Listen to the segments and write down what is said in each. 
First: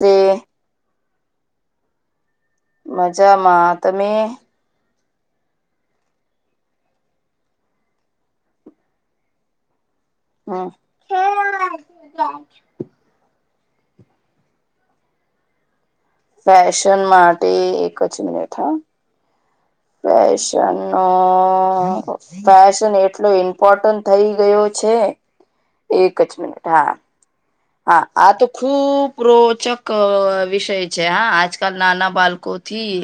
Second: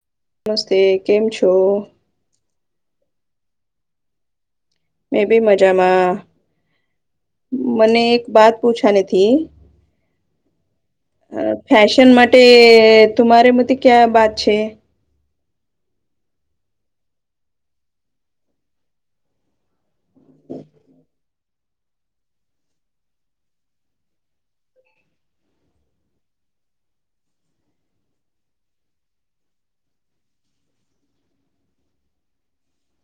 હા નમસ્તે કેમ છો મજામાં તમે મે બી મજામાં મને એક બાત પૂછાની થી હમ ફેશન માટે તમારે મ ક્યાં વાત છે. ફેશન માટે એક જ મિનિટ હા. ફેશ ન ફેશન એટલો ઈમ્પોર્ટન્ટ થઈ ગયો છે એક જ મિનિટ હા હા આ તો ખુબ રોચક વિષય છે હા આજકાલ નાના બાળકો થી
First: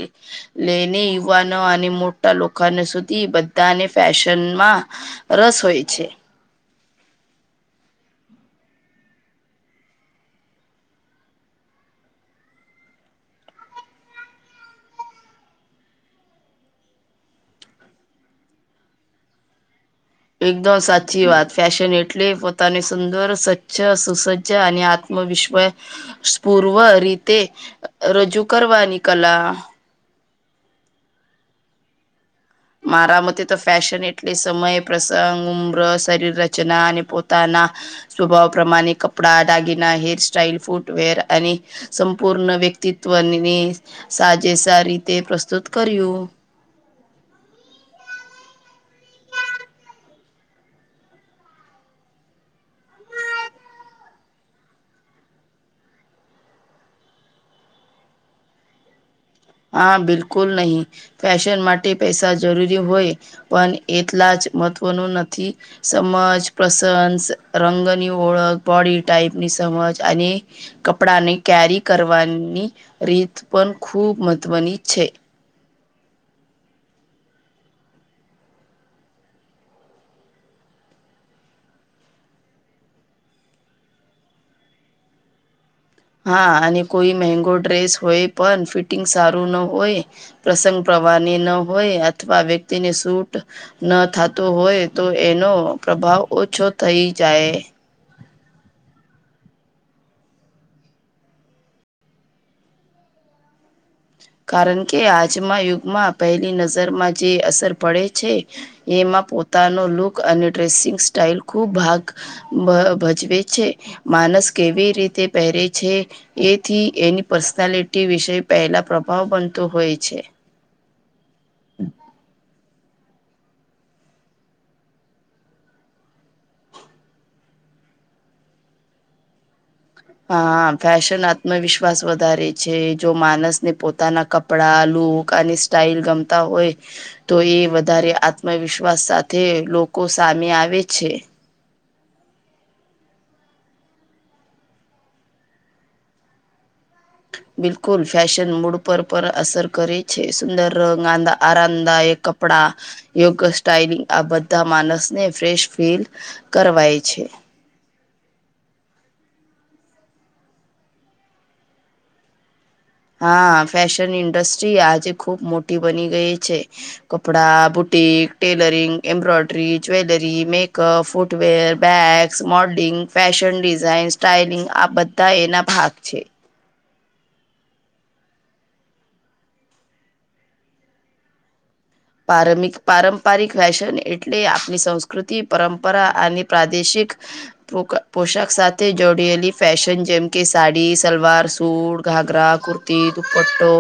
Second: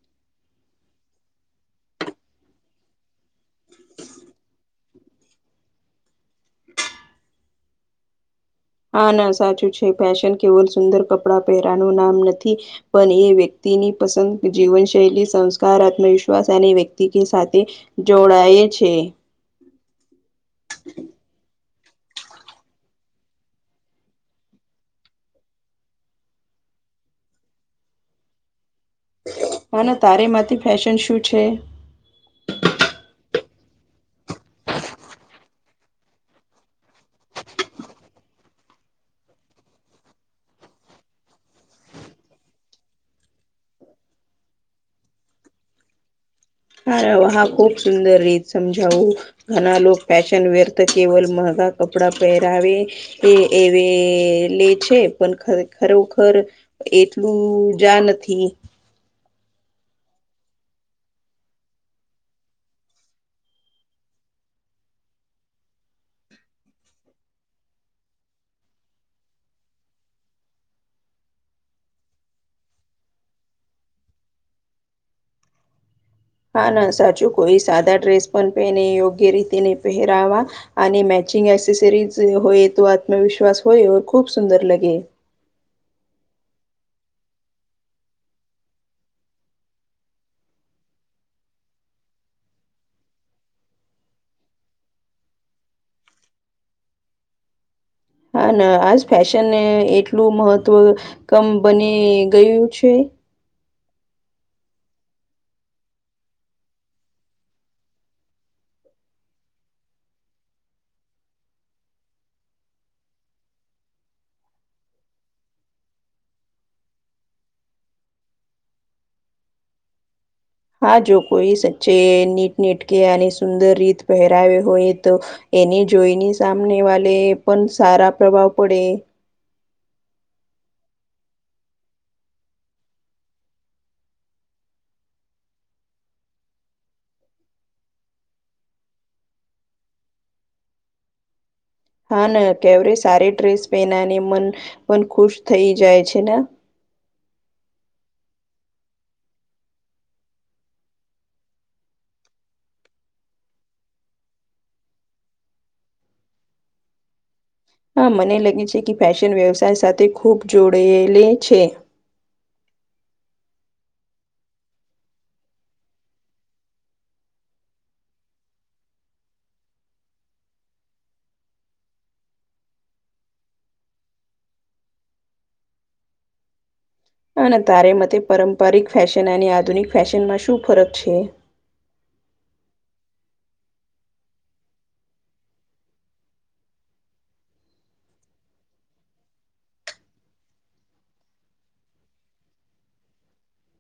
લઈને યુવાનો અને મોટા લોકોને સુધી બધાને ફેશનમાં રસ હોય છે. હા ના સાચું છે ફેશન કેવલ સુંદર કપડાં પહેરવાનું નામ નથી. પણ એ વ્યક્તિની પસંદ જીવનશૈલી સંસ્કાર આત્મવિશ્વાસ અને વ્યક્તિ સાથે જોડાય છે. એકદમ સાચી વાત ફેશન એટલે પોતાની સુંદર સ્ચ્છ સુસજ્જ અને આ આમ વિશ્વાસ પૂર્વ રીતે રજૂ કરવાની કલા હ ના તારેમાંથી ફેશન શું છે? મારા મતે તો ફેશન એટલે સમય પ્રસંગ ઉમ્ર શરીર રચના અને પોતાના સ્વભાવ પ્રમાણે કપડા દાગીના હેર સ્ટાઈલ ફૂટવેર અને સંપૂર્ણ વ્યક્તિત્વની સાજે સાર રીતે પ્રસ્તુત કર્યું. હા વાહ ખુબ સુંદર રીત સમજાવું. ઘણા લોકો ફેશન વેર તો કેવલ મંગા કપડા પહેરાવે એ એવી લે છે પણ ખરોખર એટલું જા નથી. હા બિલકુલ નહી ફેશન માટે પૈસા જરૂરી હોય. પણ એટલા જ મહત્વનું નથી. સમજ પ્રસન્સ રંગની ઓળખ બોડી ટાઈપની સમજ અને કપડાને કેરી કરવાની રીત પણ ખૂબ મહત્વની છે. હા ના સાચું કોઈ સાદા ડ્રેસ પણ પહેને યોગ્ય રીતે નને પહેરાવા. અને મેચિંગ એસેસરીઝ હોય તો આત્મવિશ્વાસ હોય ખૂબ સુંદર લગે. હા અને કોઈ મંગો ડ્રેસ હોય પણ ફિટિંગ સારું ન હોય. પ્રસંગ પ્રવાની ન હોય અથવા વ્યક્તિને સૂટ. ન થાતો હોય તો એનો પ્રભાવ ઓછો થઈ જાય. હા ના આજ ફેશન એટલું મહત્વ કમ બની ગયું છે. કારણ કે આજમાં યુગમાં પહેલી નજરમાં જે અસર પડે છે. એમાં પોતાનો લુક અને ડ્રેસિંગ સ્ટાઈલ ખૂબ ભાગ. ભજવે છે માનસ કેવી રીતે પહેરે છે. એથી એની પર્સનાલિટી વિશે પહેલા પ્રભાવ બનતો હોય છે. હા જો કોઈ સચ્ચે નીટ નીટ કે અને સુંદર રીત પહેરાવે હોય તો. એને જોઈની સામને વાલે પણ સારા પ્રભાવ પડે. હા ફેશન આત્મવિશ્વાસ વધારે છે જો માનસને પોતાના કપ. પડા લૂક અને સ્ટાઈલ ગમતા હોય. તો એ વધારે આત્મવિશ્વાસ સાથે લોકો સામે આવે છે. હા ના કેવરે સારી ડ્રેસ પહેનાને મન પણ ખુશ થઈ જાય છે ને. બિલકુલ ફેશન મૂડ પર પર અસર કરે છે, સુંદર રંગ આ આરામદાયક ક. પડા યોગ સ્ટાઈલ આ બધા માનસને ફ્રેશ ફીલ‌. કરવાય છે. હા મને લાગે છે કે ફેશન વ્યવસાય સાથે ખૂબ જોડેલી છે. હા ફેશન ઇન્ડસ્ટ્રી આજે ખુબ મોટી બની ગઈ છે. કપડા boutique tailoring embroidery jewellery makeup footwear bags modelling fashion design styling આ બધા એના ભાગ છે. અને તારે મતે પારંપરિક ફેશન અને આધુનિક ફેશનમાં શું ફરક છે. પાર પારંપરિક ફેશન એટલે આપણી સંસ્કૃતિ પરંપરા અને પ્રાદેશિક. પો પોશાક સાથે જોડેલી ફેશન જેમ કે સાડી સલવાર સૂટ ઘાઘરા કુર્. ર્તી દુપટો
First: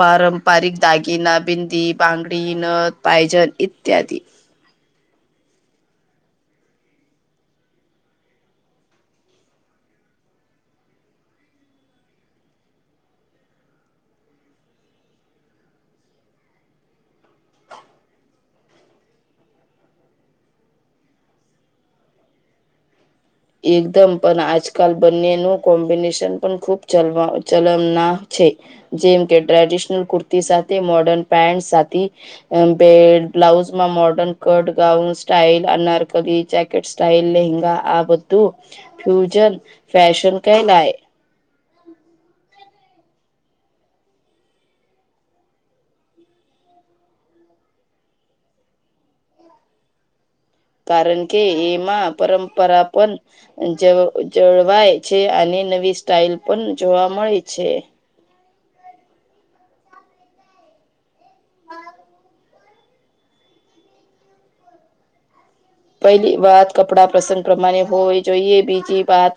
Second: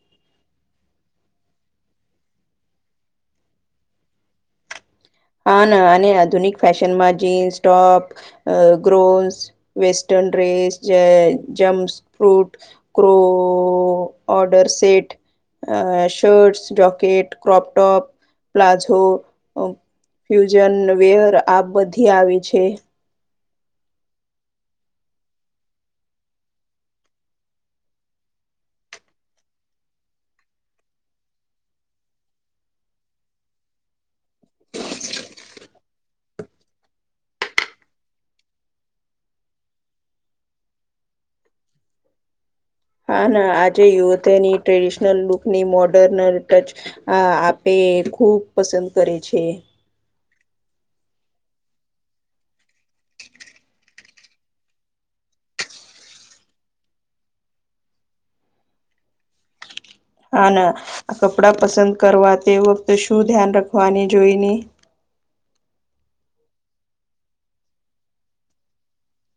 પારંપરિક દાગીના બિંદી બાંગ. રીન પાયજલ ઇત્યાદી. હા ના અને આધુનિક ફેશન માં જીન્સ ટોપ. અ ગ્રોન્સ western dress germs fruit. Crow order set. અ shirts jacket crop top palazzo. Fusion wear આ બધી આવી છે. એકદમ પણ આજકાલ બંને નું કોમ્બિનેશન પણ ખુબ ચલ ચલમના છે. જેમ કે ટ્રેડિશનલ કુર્તી સાથે મોર્ડર્ન પેન્ટ સાથે. બે બ્લાઉઝમાં modern cut gown style anarkali. Style લંગા આ બધું ફ્યુન ફેશન કહેલાય. [unintelligible] હા ના આજે યુવતીની ટ્રેડિશનલ લુકની મોડર્ન ટચ. આ આપે ખુબ પસંદ કરે છે. કારણ કે એમાં પરંપરા પણ. જ જળવાય છે અને નવી સ્ટઇલ પણ જોવા મળે છે. હા ના કપડાં પસંદ કરવા તે વખતે શું ધ્યાન રાખવાની જોઈ ને. પહેલી વાત કપડા પ્રસંગ પ્રમાણે હોવી જોઈએ બીજી વાત.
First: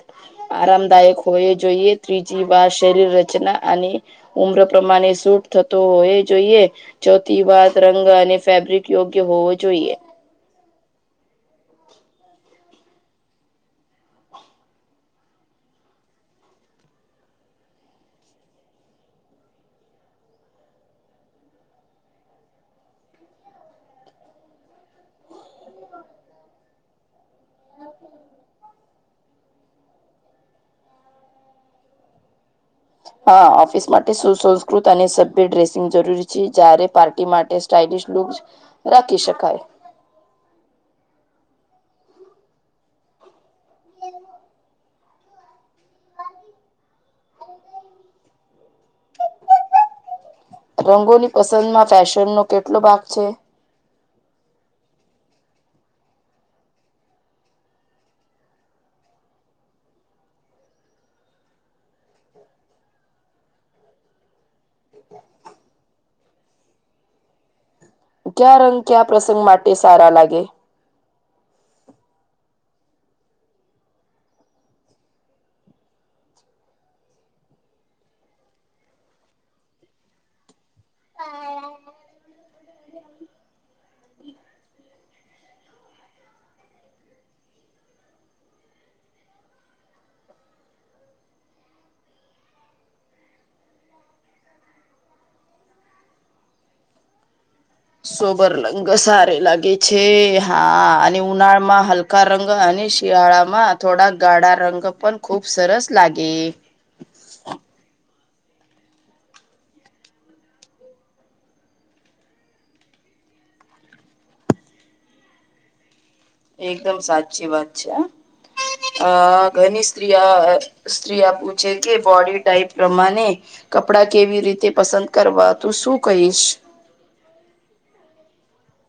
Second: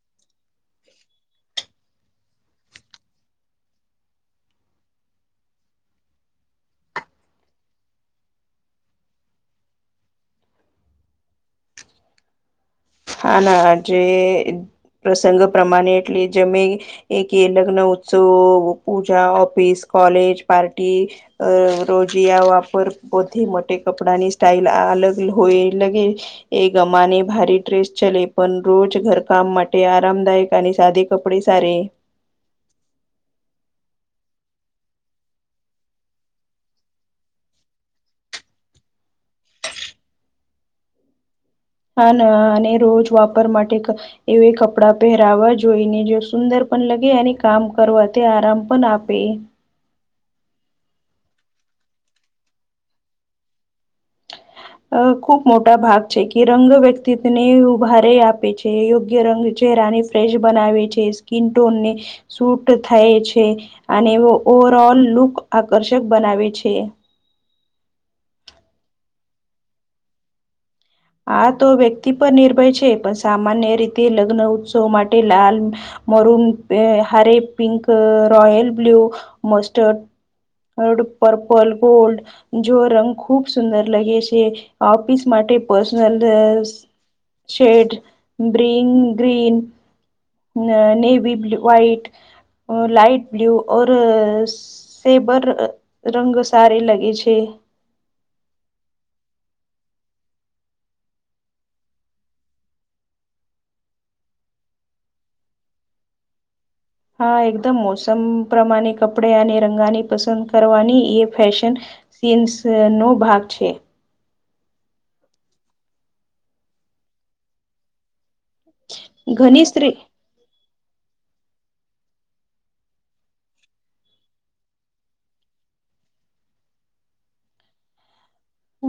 આરામદાયક હોય જોઈએ ત્રીજી વાર શરીર રચના અને. ઉમ્ર પ્રમાને સૂટ થતો હોય એ જોઈએ. ચોથી વાત રંગ અને ફેબ્રિક યોગ્ય હોવો જોઈએ. હા ના જે પ્રસંગ પ્રમાને એટલે જેમે એક એ લગ્ન ઉત્સવ પૂજા ઓફિસ કોલેજ પાર્ટી. અ રોજીિયા વાપર બધી માટે કપડા ની સ્ટાઈલ અલગ હોય લગ. એ ગમા ની ભારે. ડ્રેસ ચલે પણ રોજ ઘરકામ માટે આરામદાયક અને સાદે કપડે સારે. હા ઓફિસ માટે સુસંસ્કૃત અને સભ્ય ડ્રેસિંગ જરૂરી છે જયારે પાર્ટી માટે સ્ટઇલશ લુક. રાખી શકાય. હા ન અને રોજ વાપર માટે એવે કપડાં પહેરાવા જોઈને જો સુંદર પણ લગે અને કામ કરવા તે આરામ પન આપે. રંગોની પસંદમાં ફેશનનો કેટલો ભાગ છે? અ ખુબ મોટા ભાગ છે. કે રંગ વ્યક્તિત્ને ઉભારે આપે છે. યોગ્ય રંગ જે રાની ફ્રેશ બનાવે છે. સ્કીન ટોનને સુટ થાય છે. અને વો ઓવરઓલ લુક આકર્ષક બનાવે છે. ક્યા રંગ ક્યા પ્રસંગ માટે સારા લાગે? આ તો વ્યક્તિ પર નિર્ભય છે. પણ સામાન્ય રીતે લગ્ન ઉત્સવ માટે લાલ મરુન, હરે પિંક, રોયલ બ્લુ, મસ્ટર્ડ. ઓર પર્પલ, ગોલ્ડ. જો રંગ ખુબ સુંદર લગે છે. ઓફીસ માટે પર્સનલ શેડ બ્રિંગ ગ્રીન. ન navy blue, white, light blue ઓર સેબર રંગ સારી લગે છે. સોબર લંગ સારે લાગે છે. હા અને ઉનાળામાં હલ કા રંગ અને શિયાળામાં થોડા ગાળા રંગ પણ ખૂબ સરસ લાગે. હા એકદમ મોસમ પ્રમાણે કપડે અને રંગાની પસંદ કરવાની એ ફેશન સીન્સનો ભાગ છે. એકદમ સાચી વાત છે હહ. અ ઘની સ્ત્રી અ સ્ત્રીિયા પૂછે કે બોડી ટાઈપ પ્રમાને કપડા કેવી રીતે પસંદ કરવા તું શું કહીશ? અ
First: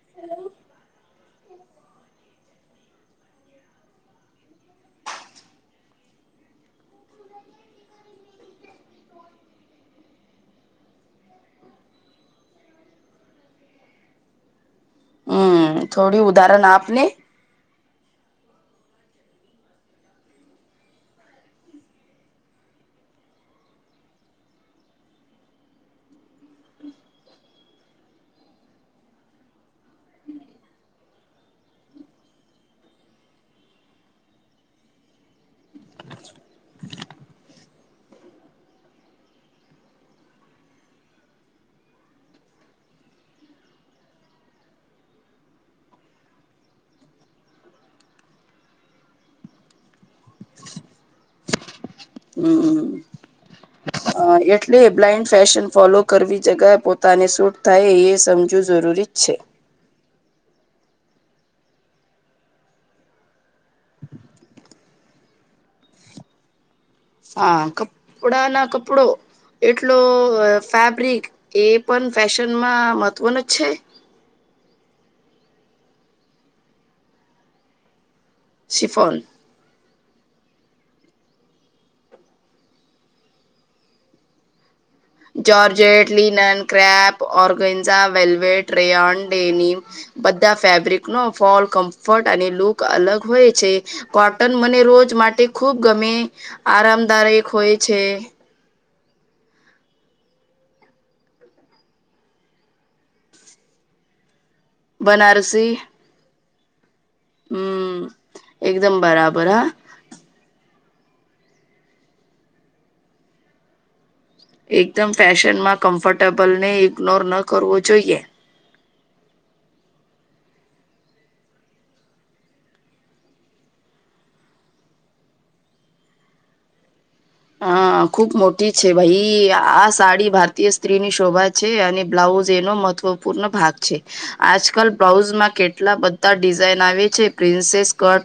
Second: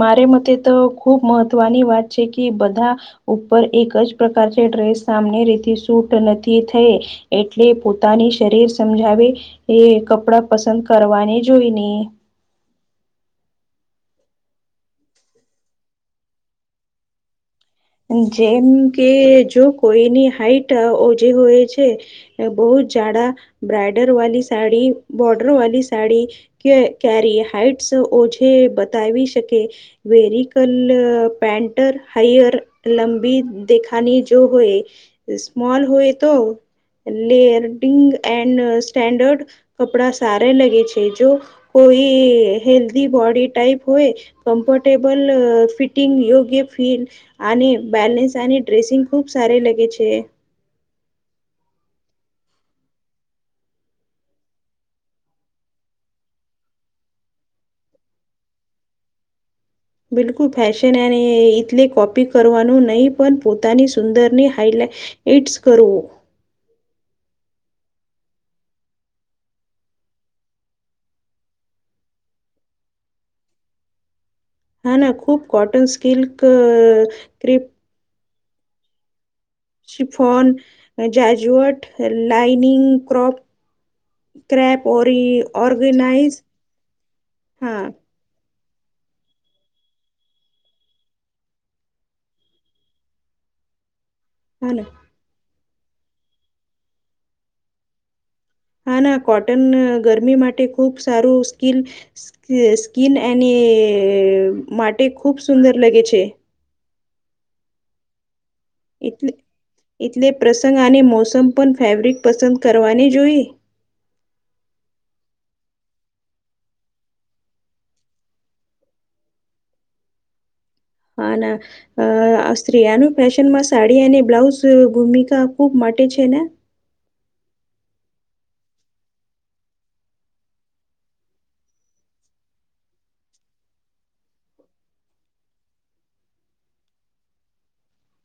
મારે મતે તો ખુબ મહત્વની વાત છે કે બધા ઉપર એક જ પ્રકાર છે ડ્રેસ સામની રીતે સૂટ નથી થઈ. એટલે પોતાની શરીર સમજાવે એ કપડાં પસંદ કરવાની જોઈને. હમ્મ થોડી ઉદાહરણ આપને. જેમ કે જો કોઈની હાઈટ ઓજે હોય છે. એ બહુ જ જાડા, બ્રાઇડર વાલી સાડી, બોર્ડર વાલી સાડી. કે ક્યારે હાઈટસ ઓછી બતાવી શકે. વેરિકલ પેન્ટર હૈયર. લંબી દેખાની જો હોય સ્મોલ હોય તો લેન્ટિંગ એન્ડ સ્ટેન્ડર્ડ કપડા સારા લગે છે. જો કોઈ હેલ્ધી બોડી ટાઈપ હોય કમ્ફર્ટેબલ ફિટિંગ યોગ્ય ફીલ આને બેલેન્સ અને ડ્રેસિંગ ખુબ સારે લગે છે. હમ હમ હહ એટલે બ્લાઈન્ડ ફેશન ફોલો કરવી જગ પોતાને સૂટ થાય એ સમજુ જરૂરી જ છે. બિલકુલ ફેશન અને એટલે કોપી કરવાનું નહી પણ પોતાની સુંદરની હાઈલાઇટ ઇટસ કરો. હા કપડાંના કપડો એટલો ફેબ્રિક એ પણ ફેશનમાં મહત્વનો જ છે. હા ના ખૂબ cotton silk crepe chiffon. Chiffon, જાજુઅ, લાઇનિંગ ક્રોપ. ક્રેપ, ઓરી જોર્જેટ, ઓર્ગેનાઇઝ લીનન, ક્રેપ, હા ઓર્ગઝા, વેલ્વેટ, રેયોન, ડેનીમ. બધા ફેબ્રિકનો ફોલ, કમ્ફર્ટ અને લુક અલગ હોય છે. કોટન હા મને ના રોજ માટે ખૂબ ગમે. આરામદાયક હોય છે. હા ના કોટન ગરમી માટે ખુબ સારું. સ્કીલ સ્કીન એને માટે ખૂબ બનારસી સુંદર લગે છે. હમ્મ એકદમ એટલે બરાબર હા. એટલે પ્રસંગ અને મોસમ પણ ફેબ્રિક પસંદ કરવાની જોઈએ. એકદમ ફેશન માં કમ્ફર્ટેબલ ને ઇગ્નોર ન કરવો જોઈએ. હને અ સ્ત્રીનું ફેશન માં સાડી અને બ્લાઉઝ ભૂમિકા ખુબ માટે છે ને હા ખુબ મોટી છે ભાઈ આ સાડી ભારતીય સ્ત્રી ની શોભા છે અને બ્લાઉઝ એનો મહત્વપૂર્ણ ભાગ છે. આજકાલ બ્લાઉઝમાં કેટલા બધા ડિઝાઇન આવે છે princess cut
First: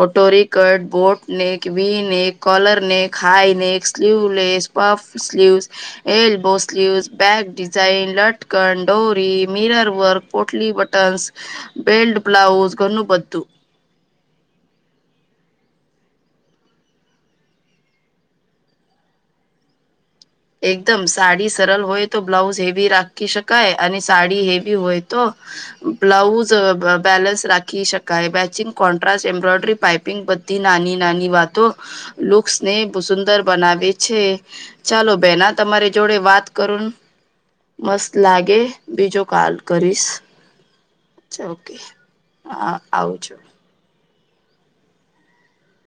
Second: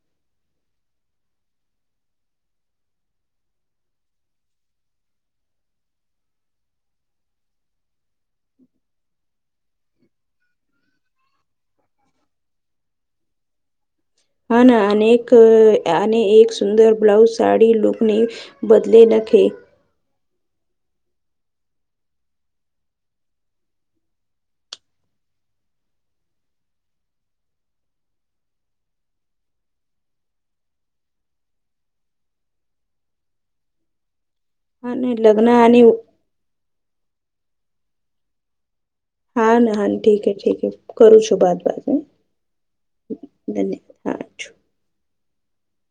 કોટોરી cut, boatneck, V neck, કોલરને high necks, sleeveless, puff sleeves L બોસલીવસ, bag design, લટકન ડોરી મિરર વર્ક, પોટલી બટ બેલ્ટ બ્લાઉઝ ગનું બધ્ધુ હા ના અનેક અને એક સુંદર બ્લાઉઝ સાડી લુકની બદલી નાખે. એકદમ સાડી સરલ હોય તો બ્લાઉઝ હેવી રાખી શકાય અને સાડી હેવી હોય તો બ્લાઉઝ બેલેન્સ રાખી શકાય મેચિંગ કોન્ટ્રાસ એમ્બ્રોઇડરી પાઇપિંગ બધ નાની નાની વાતો લુક્સ ને સુંદર બનાવે છે. અને એટલે. ના તમારી જોડે વાત કરુંન મસ્ત લાગે. બીજો કાલ હા ના હા કરીશ ઠીક હે ઠીક હે કરું છું અચ્છા ઓકે હા આવજો. ધન્યદ.